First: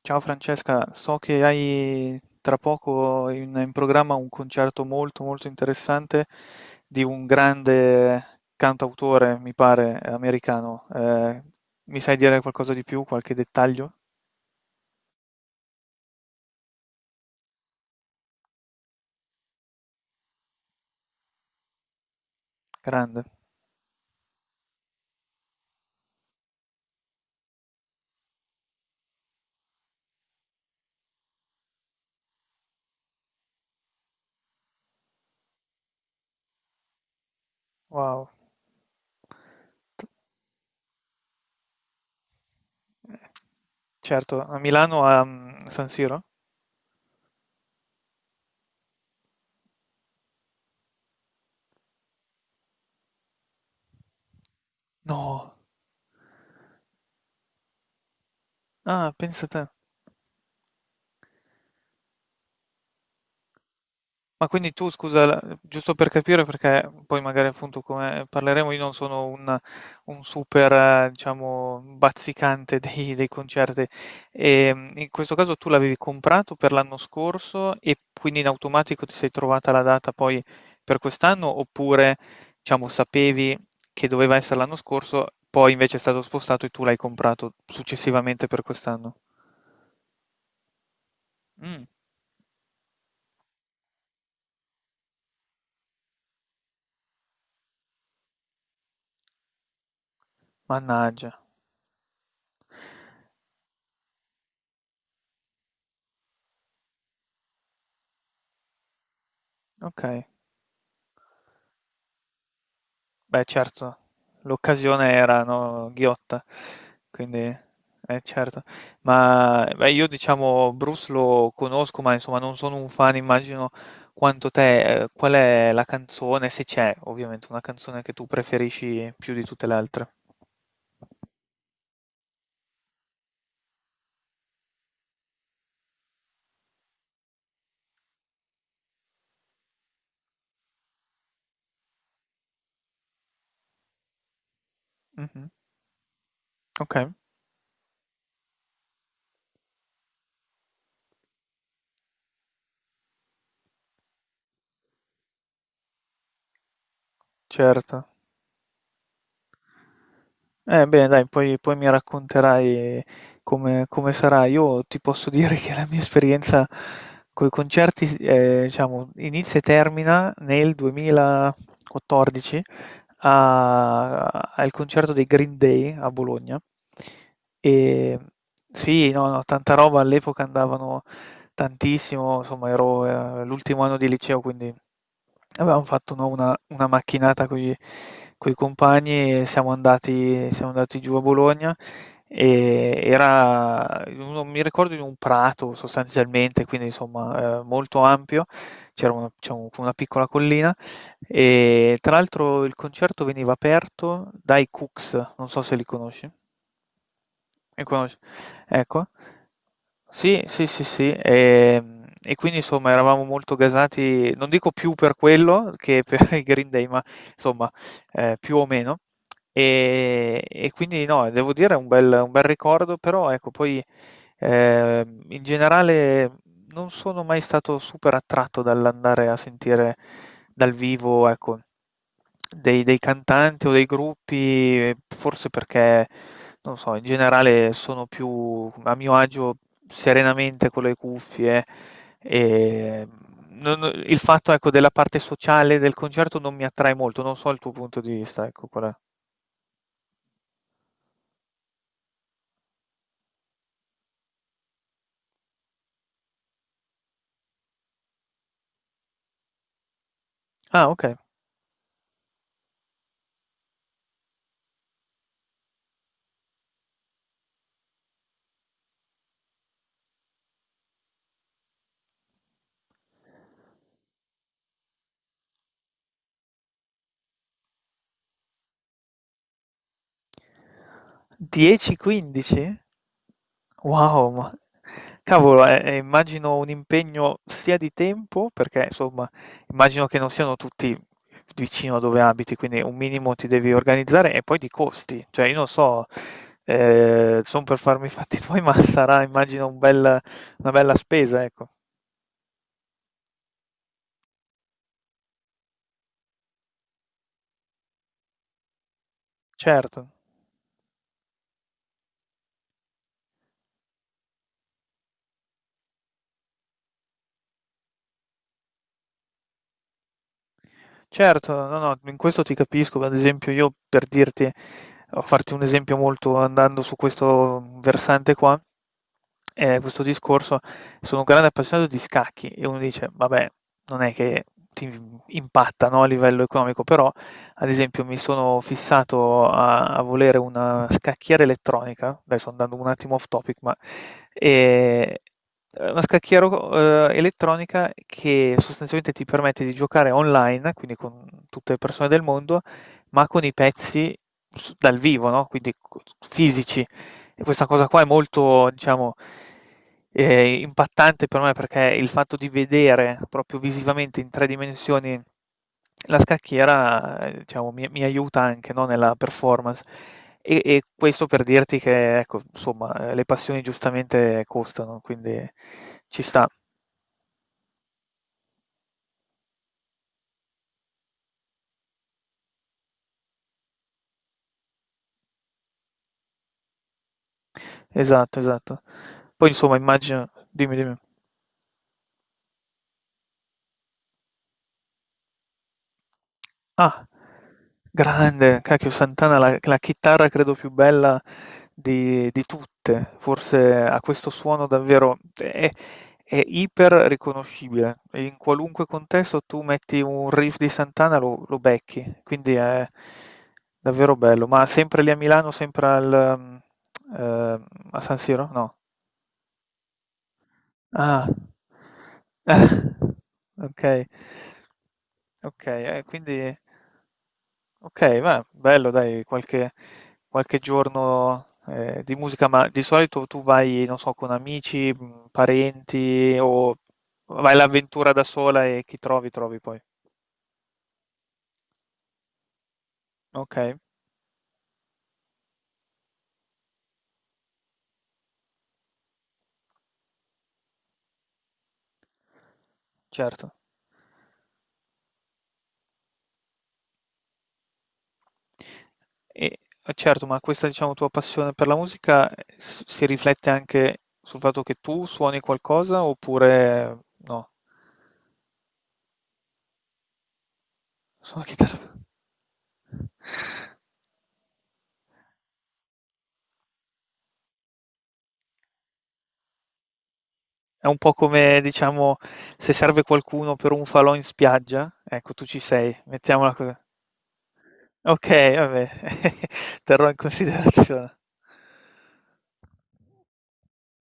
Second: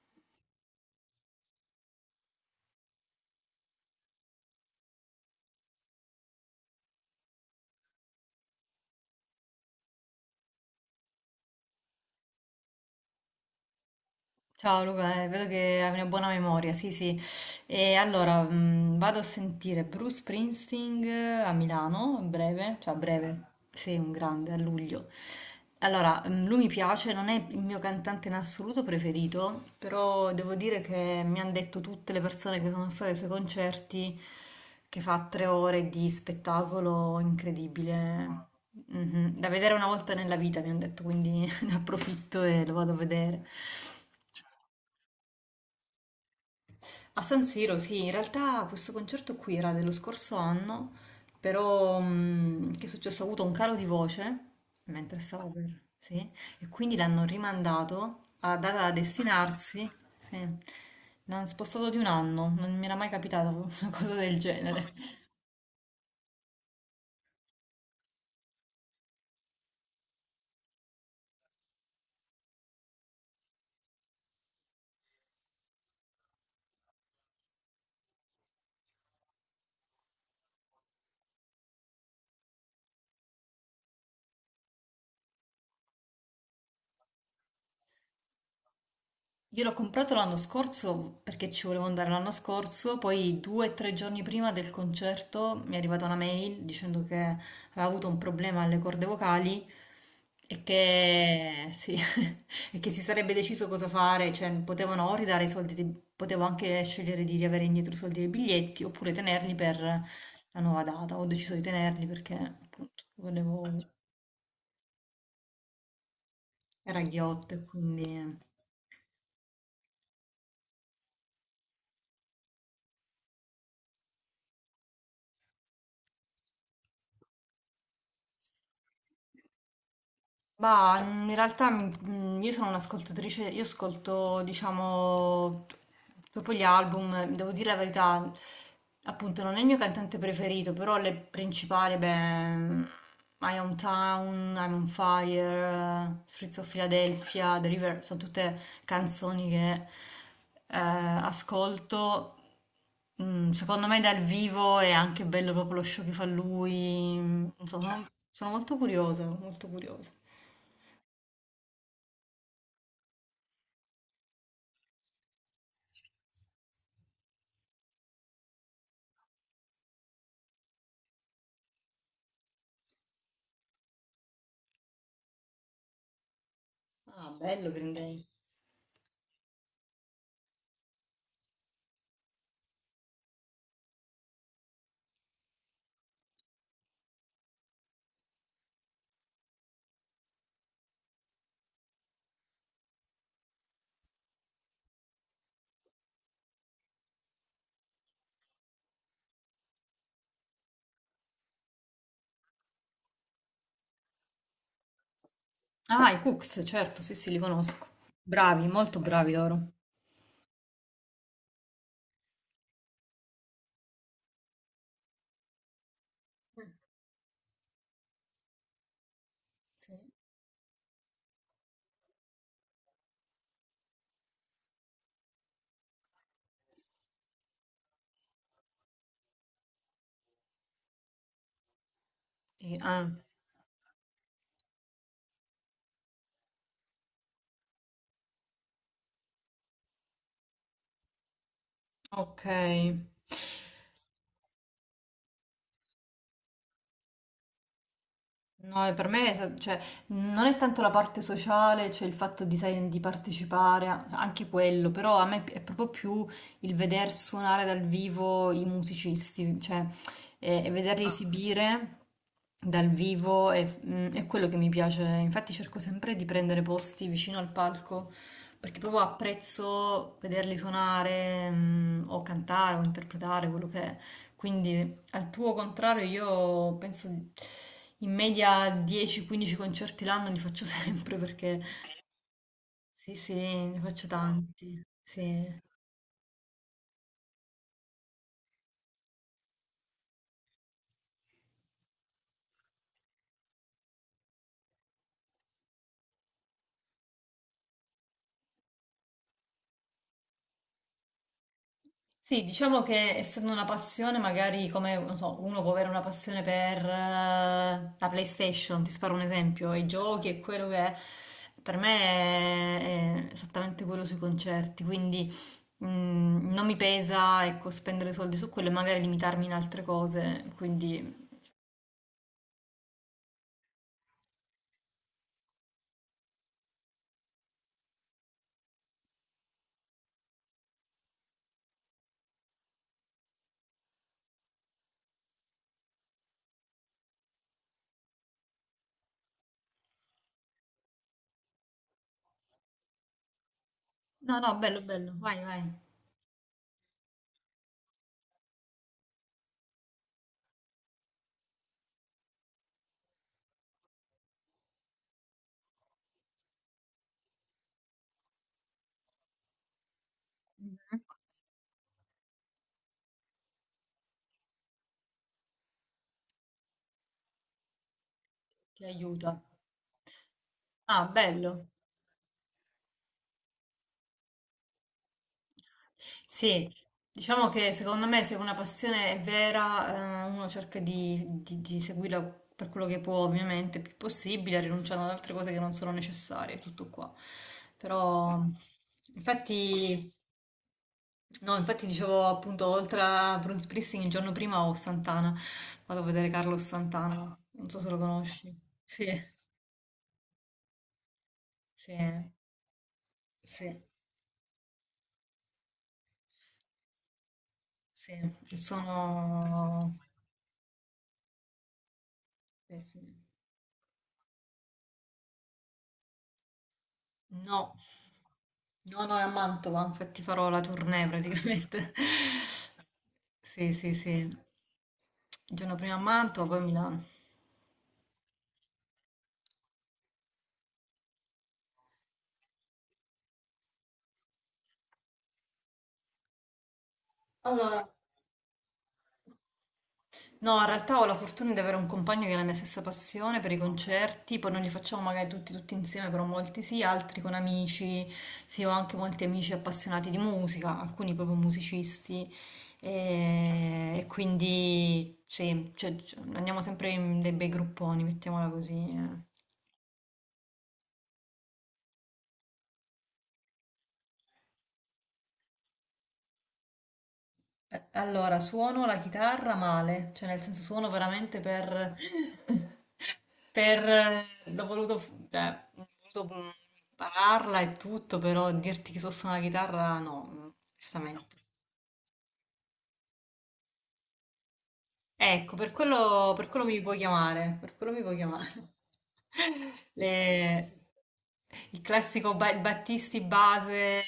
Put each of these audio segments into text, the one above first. Ciao Francesca, so che hai tra poco in programma un concerto molto molto interessante di un grande cantautore, mi pare, americano. Mi sai dire qualcosa di più, qualche dettaglio? Ciao Luca, vedo che hai una buona memoria, sì, sì. E allora, vado a sentire Bruce Springsteen a Milano, a breve, cioè a Grande. breve, sì, un grande, a luglio. Allora, lui mi piace, non è il mio cantante in assoluto preferito, però devo dire che mi hanno detto tutte le persone che sono state ai suoi concerti che fa 3 ore di spettacolo Wow. incredibile. Mhm. Da vedere una volta nella vita, mi hanno detto, quindi ne approfitto e lo vado a vedere. Certo, a Milano a San Siro? A San Siro, sì, in realtà questo concerto qui era dello scorso anno, però che è successo? Ho avuto un calo di voce mentre stavo No. per... sì, e quindi l'hanno rimandato a data da Ah, pensa te. destinarsi, sì. L'hanno spostato di un anno, non mi era mai capitata una cosa del Ma quindi tu, genere. scusa, giusto per capire, perché poi magari appunto come parleremo, io non sono un super, diciamo, bazzicante dei concerti. E, in questo caso tu l'avevi comprato per l'anno scorso e quindi in automatico ti sei trovata la data poi per quest'anno, oppure, diciamo, sapevi che doveva essere l'anno scorso, poi invece è stato spostato e tu l'hai comprato successivamente per quest'anno? Io l'ho comprato l'anno scorso perché ci volevo Mm, andare l'anno scorso, poi 2 o 3 giorni prima del concerto mi è arrivata una mail dicendo che aveva avuto un problema alle corde vocali e mannaggia, che, sì, e che si sarebbe deciso cosa fare, cioè potevano o ridare i soldi, potevo anche scegliere di riavere indietro i soldi dei biglietti oppure tenerli per ok. la nuova data. Ho deciso di tenerli perché appunto Beh volevo, certo, l'occasione era, no, ghiotta, era quindi ghiotto e eh quindi... certo. Ma, beh io diciamo Bruce lo conosco, ma insomma non sono un fan, immagino quanto te. Qual è la canzone, se c'è ovviamente, una canzone che tu preferisci più di tutte le altre? Bah, in realtà io sono un'ascoltatrice, io ascolto, diciamo, proprio gli album, devo dire la verità, appunto non è il mio cantante preferito, però le principali, beh, My Hometown, I'm on Mh-mh, Fire, Streets of okay, Philadelphia, The River, sono tutte canzoni che ascolto. Secondo me dal vivo è anche bello proprio lo show che fa lui, non so, sono certo. sono molto curiosa, molto curiosa. Bene, dai, poi mi racconterai come sarà. Io ti posso dire che la mia esperienza con i concerti, diciamo, inizia e termina nel 2014 a- al concerto dei Green Day a Bologna. E sì, no, no, tanta roba, all'epoca andavano tantissimo, insomma, ero, l'ultimo anno di liceo, quindi avevamo fatto no, una macchinata con i compagni e siamo andati giù a Bologna e era, non mi ricordo, in un prato sostanzialmente, quindi insomma molto ampio, c'era una, una piccola collina e tra l'altro il concerto veniva aperto dai Cooks, non so se li Ah, i conosci. Cooks, certo, sì, sì, li conosco. Li conosci? Bravi, molto Ecco, bravi loro. sì. E, quindi insomma eravamo molto gasati, non dico più per quello che per i Green Mm. Day, ma insomma più o meno. Sì. E quindi no, devo dire è un bel ricordo, però ecco, poi in generale non sono mai stato super attratto dall'andare a sentire dal vivo, ecco E- dei ah, cantanti o dei gruppi, forse perché, non lo so, in generale sono più a mio agio serenamente con le cuffie, ok. ehm, non il fatto, ecco, della parte sociale del concerto non mi attrae molto, non so il tuo punto di vista, ecco No, qual e è. per me cioè, non è tanto la parte sociale, cioè il fatto di, sai, di partecipare, anche quello, però a me è proprio più il veder suonare dal vivo i musicisti, cioè e Ah, vederli ah, okay. esibire dal vivo è, è quello che mi piace. Infatti cerco sempre di prendere posti vicino al palco, perché proprio apprezzo vederli suonare, o cantare o interpretare quello che è. Quindi al tuo contrario, io penso in media 10-15 concerti l'anno li faccio sempre perché 10-15? sì, sì, ne faccio Wow, ma tanti. Sì. cavolo, immagino un impegno sia di tempo, perché insomma, immagino che non siano tutti vicino a dove abiti, quindi un minimo ti devi organizzare e poi di costi. Cioè, io non so, sono per farmi i fatti tuoi, ma sarà, immagino, una bella spesa, ecco. Sì, diciamo che essendo una passione, magari come non so, uno può avere una passione per la PlayStation, ti sparo un esempio, i Certo. giochi e quello che è. Per me è esattamente quello sui concerti, quindi non mi pesa, ecco, spendere soldi su quello e magari limitarmi in altre cose, quindi Certo, no, no, in questo ti capisco. Ad esempio io per dirti a farti un esempio molto andando su questo versante qua, questo discorso, sono un grande appassionato di scacchi e uno dice: "Vabbè, non è che ti impatta, no, a livello economico", però ad esempio mi sono fissato a volere una scacchiera elettronica, adesso andando un attimo off topic, ma no, no, bello, bello, ehm vai, vai. Una scacchiera o elettronica che sostanzialmente ti permette di giocare online, quindi con tutte le persone del mondo, ma con i pezzi s dal vivo, no, quindi co fisici. E questa cosa qua è molto, diciamo, Mhm. impattante per me perché il fatto di vedere proprio visivamente in 3 dimensioni la scacchiera, diciamo, mi aiuta anche, Ti no, nella aiuta. performance. E Ah, questo per bello. dirti che, ecco, insomma, le passioni giustamente costano, quindi ci sta. Sì, diciamo che secondo me se una passione è vera, uno cerca di, di seguirla per quello che può, ovviamente, il più possibile, rinunciando ad altre cose che non sono necessarie, tutto qua. Esatto, Però, esatto. Poi insomma infatti, immagino dimmi, dimmi. no, infatti dicevo appunto, oltre a Bruce Springsteen, il giorno prima ho Santana. Vado a vedere Carlos Ah, Santana, non so se lo conosci. grande, cacchio Sì, Santana, la chitarra credo più bella sì, di tutte, forse sì. ha questo suono davvero, è iper riconoscibile, Sì, in qualunque contesto tu sono... metti un riff di Santana lo becchi, quindi eh, è sì. davvero bello, ma sempre lì a Milano, sempre al, ehm, No, a San Siro? No. no, no, è a Mantova, infatti farò la tournée Ah, praticamente. Sì, sì, ok, sì. Il ok, giorno prima a Mantova, poi quindi... a Milano. Ok, ma bello, dai, qualche, qualche giorno di musica, ma di solito tu vai, non so, con amici, parenti o vai Allora, all'avventura da sola e chi trovi, trovi poi. no, in realtà ho la fortuna di avere un compagno che ha la mia stessa passione per i Ok, concerti, poi non li facciamo magari tutti, tutti insieme, però molti sì, altri con amici, sì, ho anche molti amici appassionati di musica, alcuni proprio musicisti, certo. E quindi sì, cioè, andiamo sempre in dei bei grupponi, mettiamola così. Eh. E, certo, ma questa, diciamo, tua passione per la musica si riflette anche sul fatto che tu suoni qualcosa oppure no? Allora, suono la chitarra male, cioè nel senso suono veramente Suona chitarra. per... per... l'ho voluto, cioè, ho voluto impararla e tutto, però dirti che so suonare la chitarra no, È un po' onestamente. come, diciamo, se serve qualcuno per un falò in spiaggia, ecco tu Ecco, ci sei, per mettiamola quello così. mi puoi chiamare, per quello mi puoi Okay, chiamare. vabbè, terrò in Le- considerazione. il classico Battisti base,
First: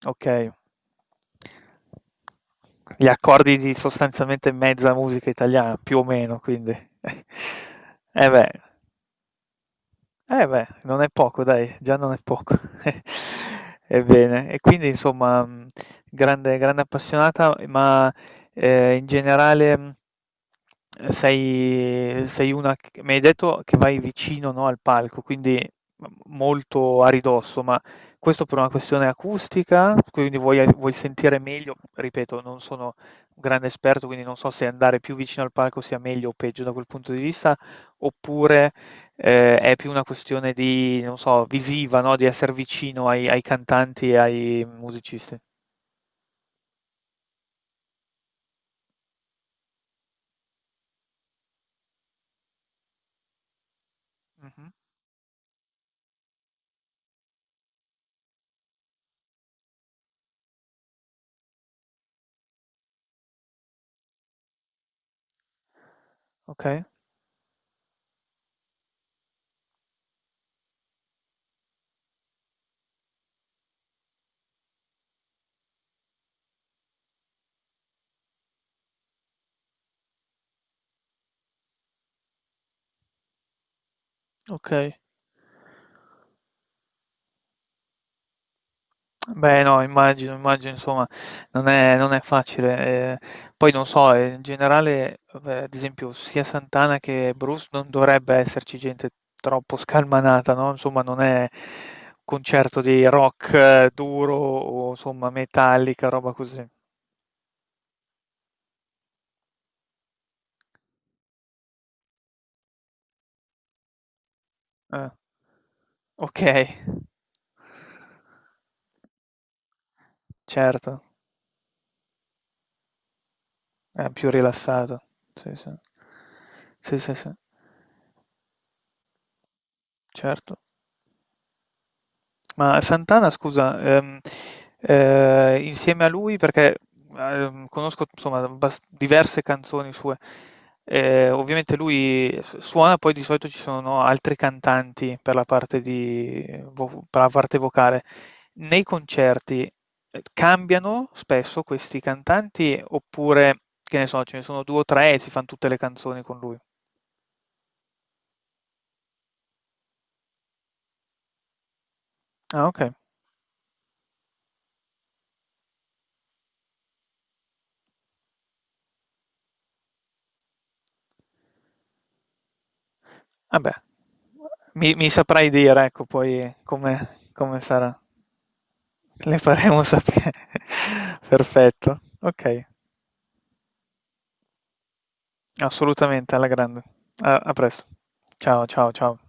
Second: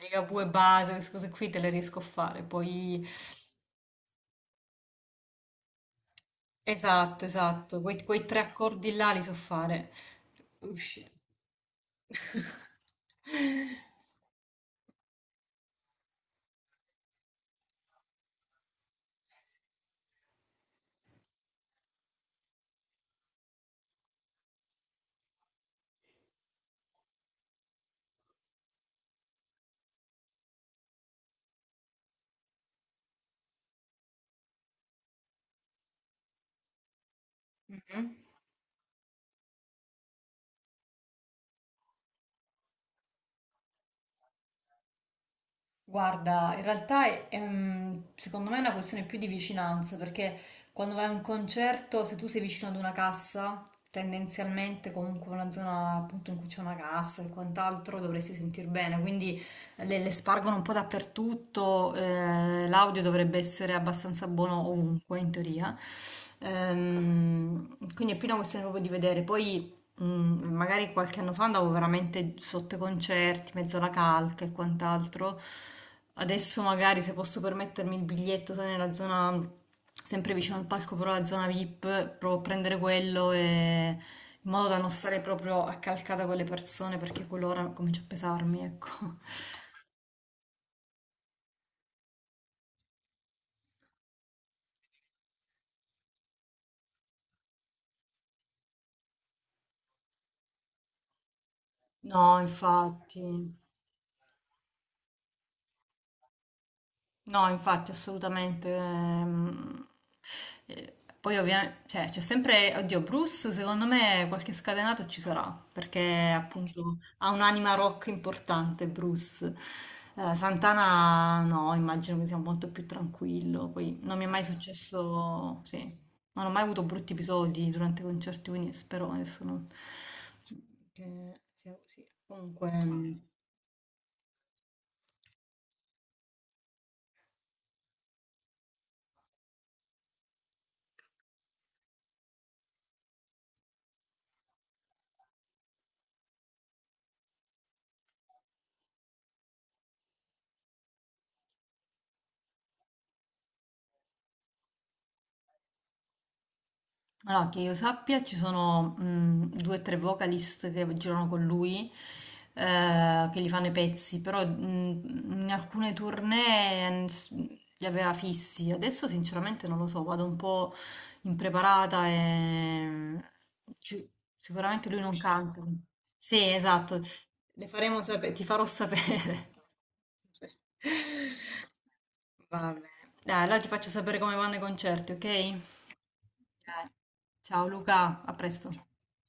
Ligabue Okay. base, queste cose qui te le riesco a fare, poi... Gli accordi di sostanzialmente mezza musica italiana, più o meno, quindi. Esatto, esatto, quei, quei Eh tre beh. accordi là li so fare. Eh beh, Usci. non è poco dai, già non è poco. Ebbene, e quindi insomma, grande, grande appassionata, ma in generale sei, sei una, mi hai detto che vai vicino, no, al palco, quindi molto a ridosso, ma questo per una questione acustica, quindi vuoi, vuoi sentire meglio, ripeto, non sono un grande esperto, quindi non so se andare più vicino al palco sia meglio o peggio da quel punto di vista, Mhm. oppure è più una questione di, non so, visiva, no, di esser vicino ai cantanti e ai musicisti. Guarda, in realtà è secondo me è una questione più di vicinanza, perché quando vai a un concerto, se tu sei vicino ad una cassa, Mh-mh. tendenzialmente comunque una zona appunto in cui c'è una cassa e quant'altro dovresti sentir bene, quindi le spargono un po' dappertutto, l'audio dovrebbe essere abbastanza buono ovunque in teoria. Okay, Quindi è più una questione proprio di vedere. Poi magari qualche anno fa andavo veramente sotto i concerti, mezzo alla calca e quant'altro. Adesso magari se posso permettermi il biglietto sono nella zona sempre vicino al palco, però la zona VIP, provo a prendere quello in modo da non okay. stare proprio accalcata con le persone perché quell'ora comincia a pesarmi, ecco. Beh, no, immagino, immagino insomma non è facile. Poi non so, in generale, vabbè, ad esempio sia Santana che Bruce non dovrebbe esserci gente troppo scalmanata, no, insomma non è un No, concerto di infatti. rock duro o insomma metallica, roba così. No, infatti, assolutamente. Eh, Poi ovviamente, cioè, c'è sempre, oddio, Bruce, secondo me qualche scatenato Eh, ci sarà, perché okay, appunto ha un'anima rock importante, Bruce. Certo. Santana, no, immagino che sia molto più tranquillo. Poi non mi è Più mai rilassato. Sì, successo, sì. sì, non ho mai avuto Sì, brutti sì, sì, episodi durante i concerti, quindi spero adesso non... certo. che sia così. Comunque... Ma Santana, scusa, insieme a lui, perché conosco insomma diverse canzoni sue, ovviamente lui suona, poi di solito ci sono no, altri cantanti per la parte di, per la parte vocale. Nei concerti cambiano spesso questi cantanti oppure, che ne so, ce ne sono due o tre e si fanno tutte le canzoni con lui? Allora, che io sappia, ci sono 2 o 3 vocalist che girano con lui, Ah, ok. Che gli fanno i pezzi, però in alcune tournée li aveva fissi. Adesso sinceramente non lo so, vado un po' impreparata e Vabbè, ci- sicuramente mi, lui mi non saprai canta. dire, ecco, Sì, poi come, esatto, come le sarà. faremo sapere, ti farò Le sapere. faremo sapere. Perfetto. Ok, Va bene. Dai, allora ti faccio sapere come vanno i concerti, ok? assolutamente, alla grande. Eh, A ciao presto. Luca, a Ciao, presto. ciao, ciao.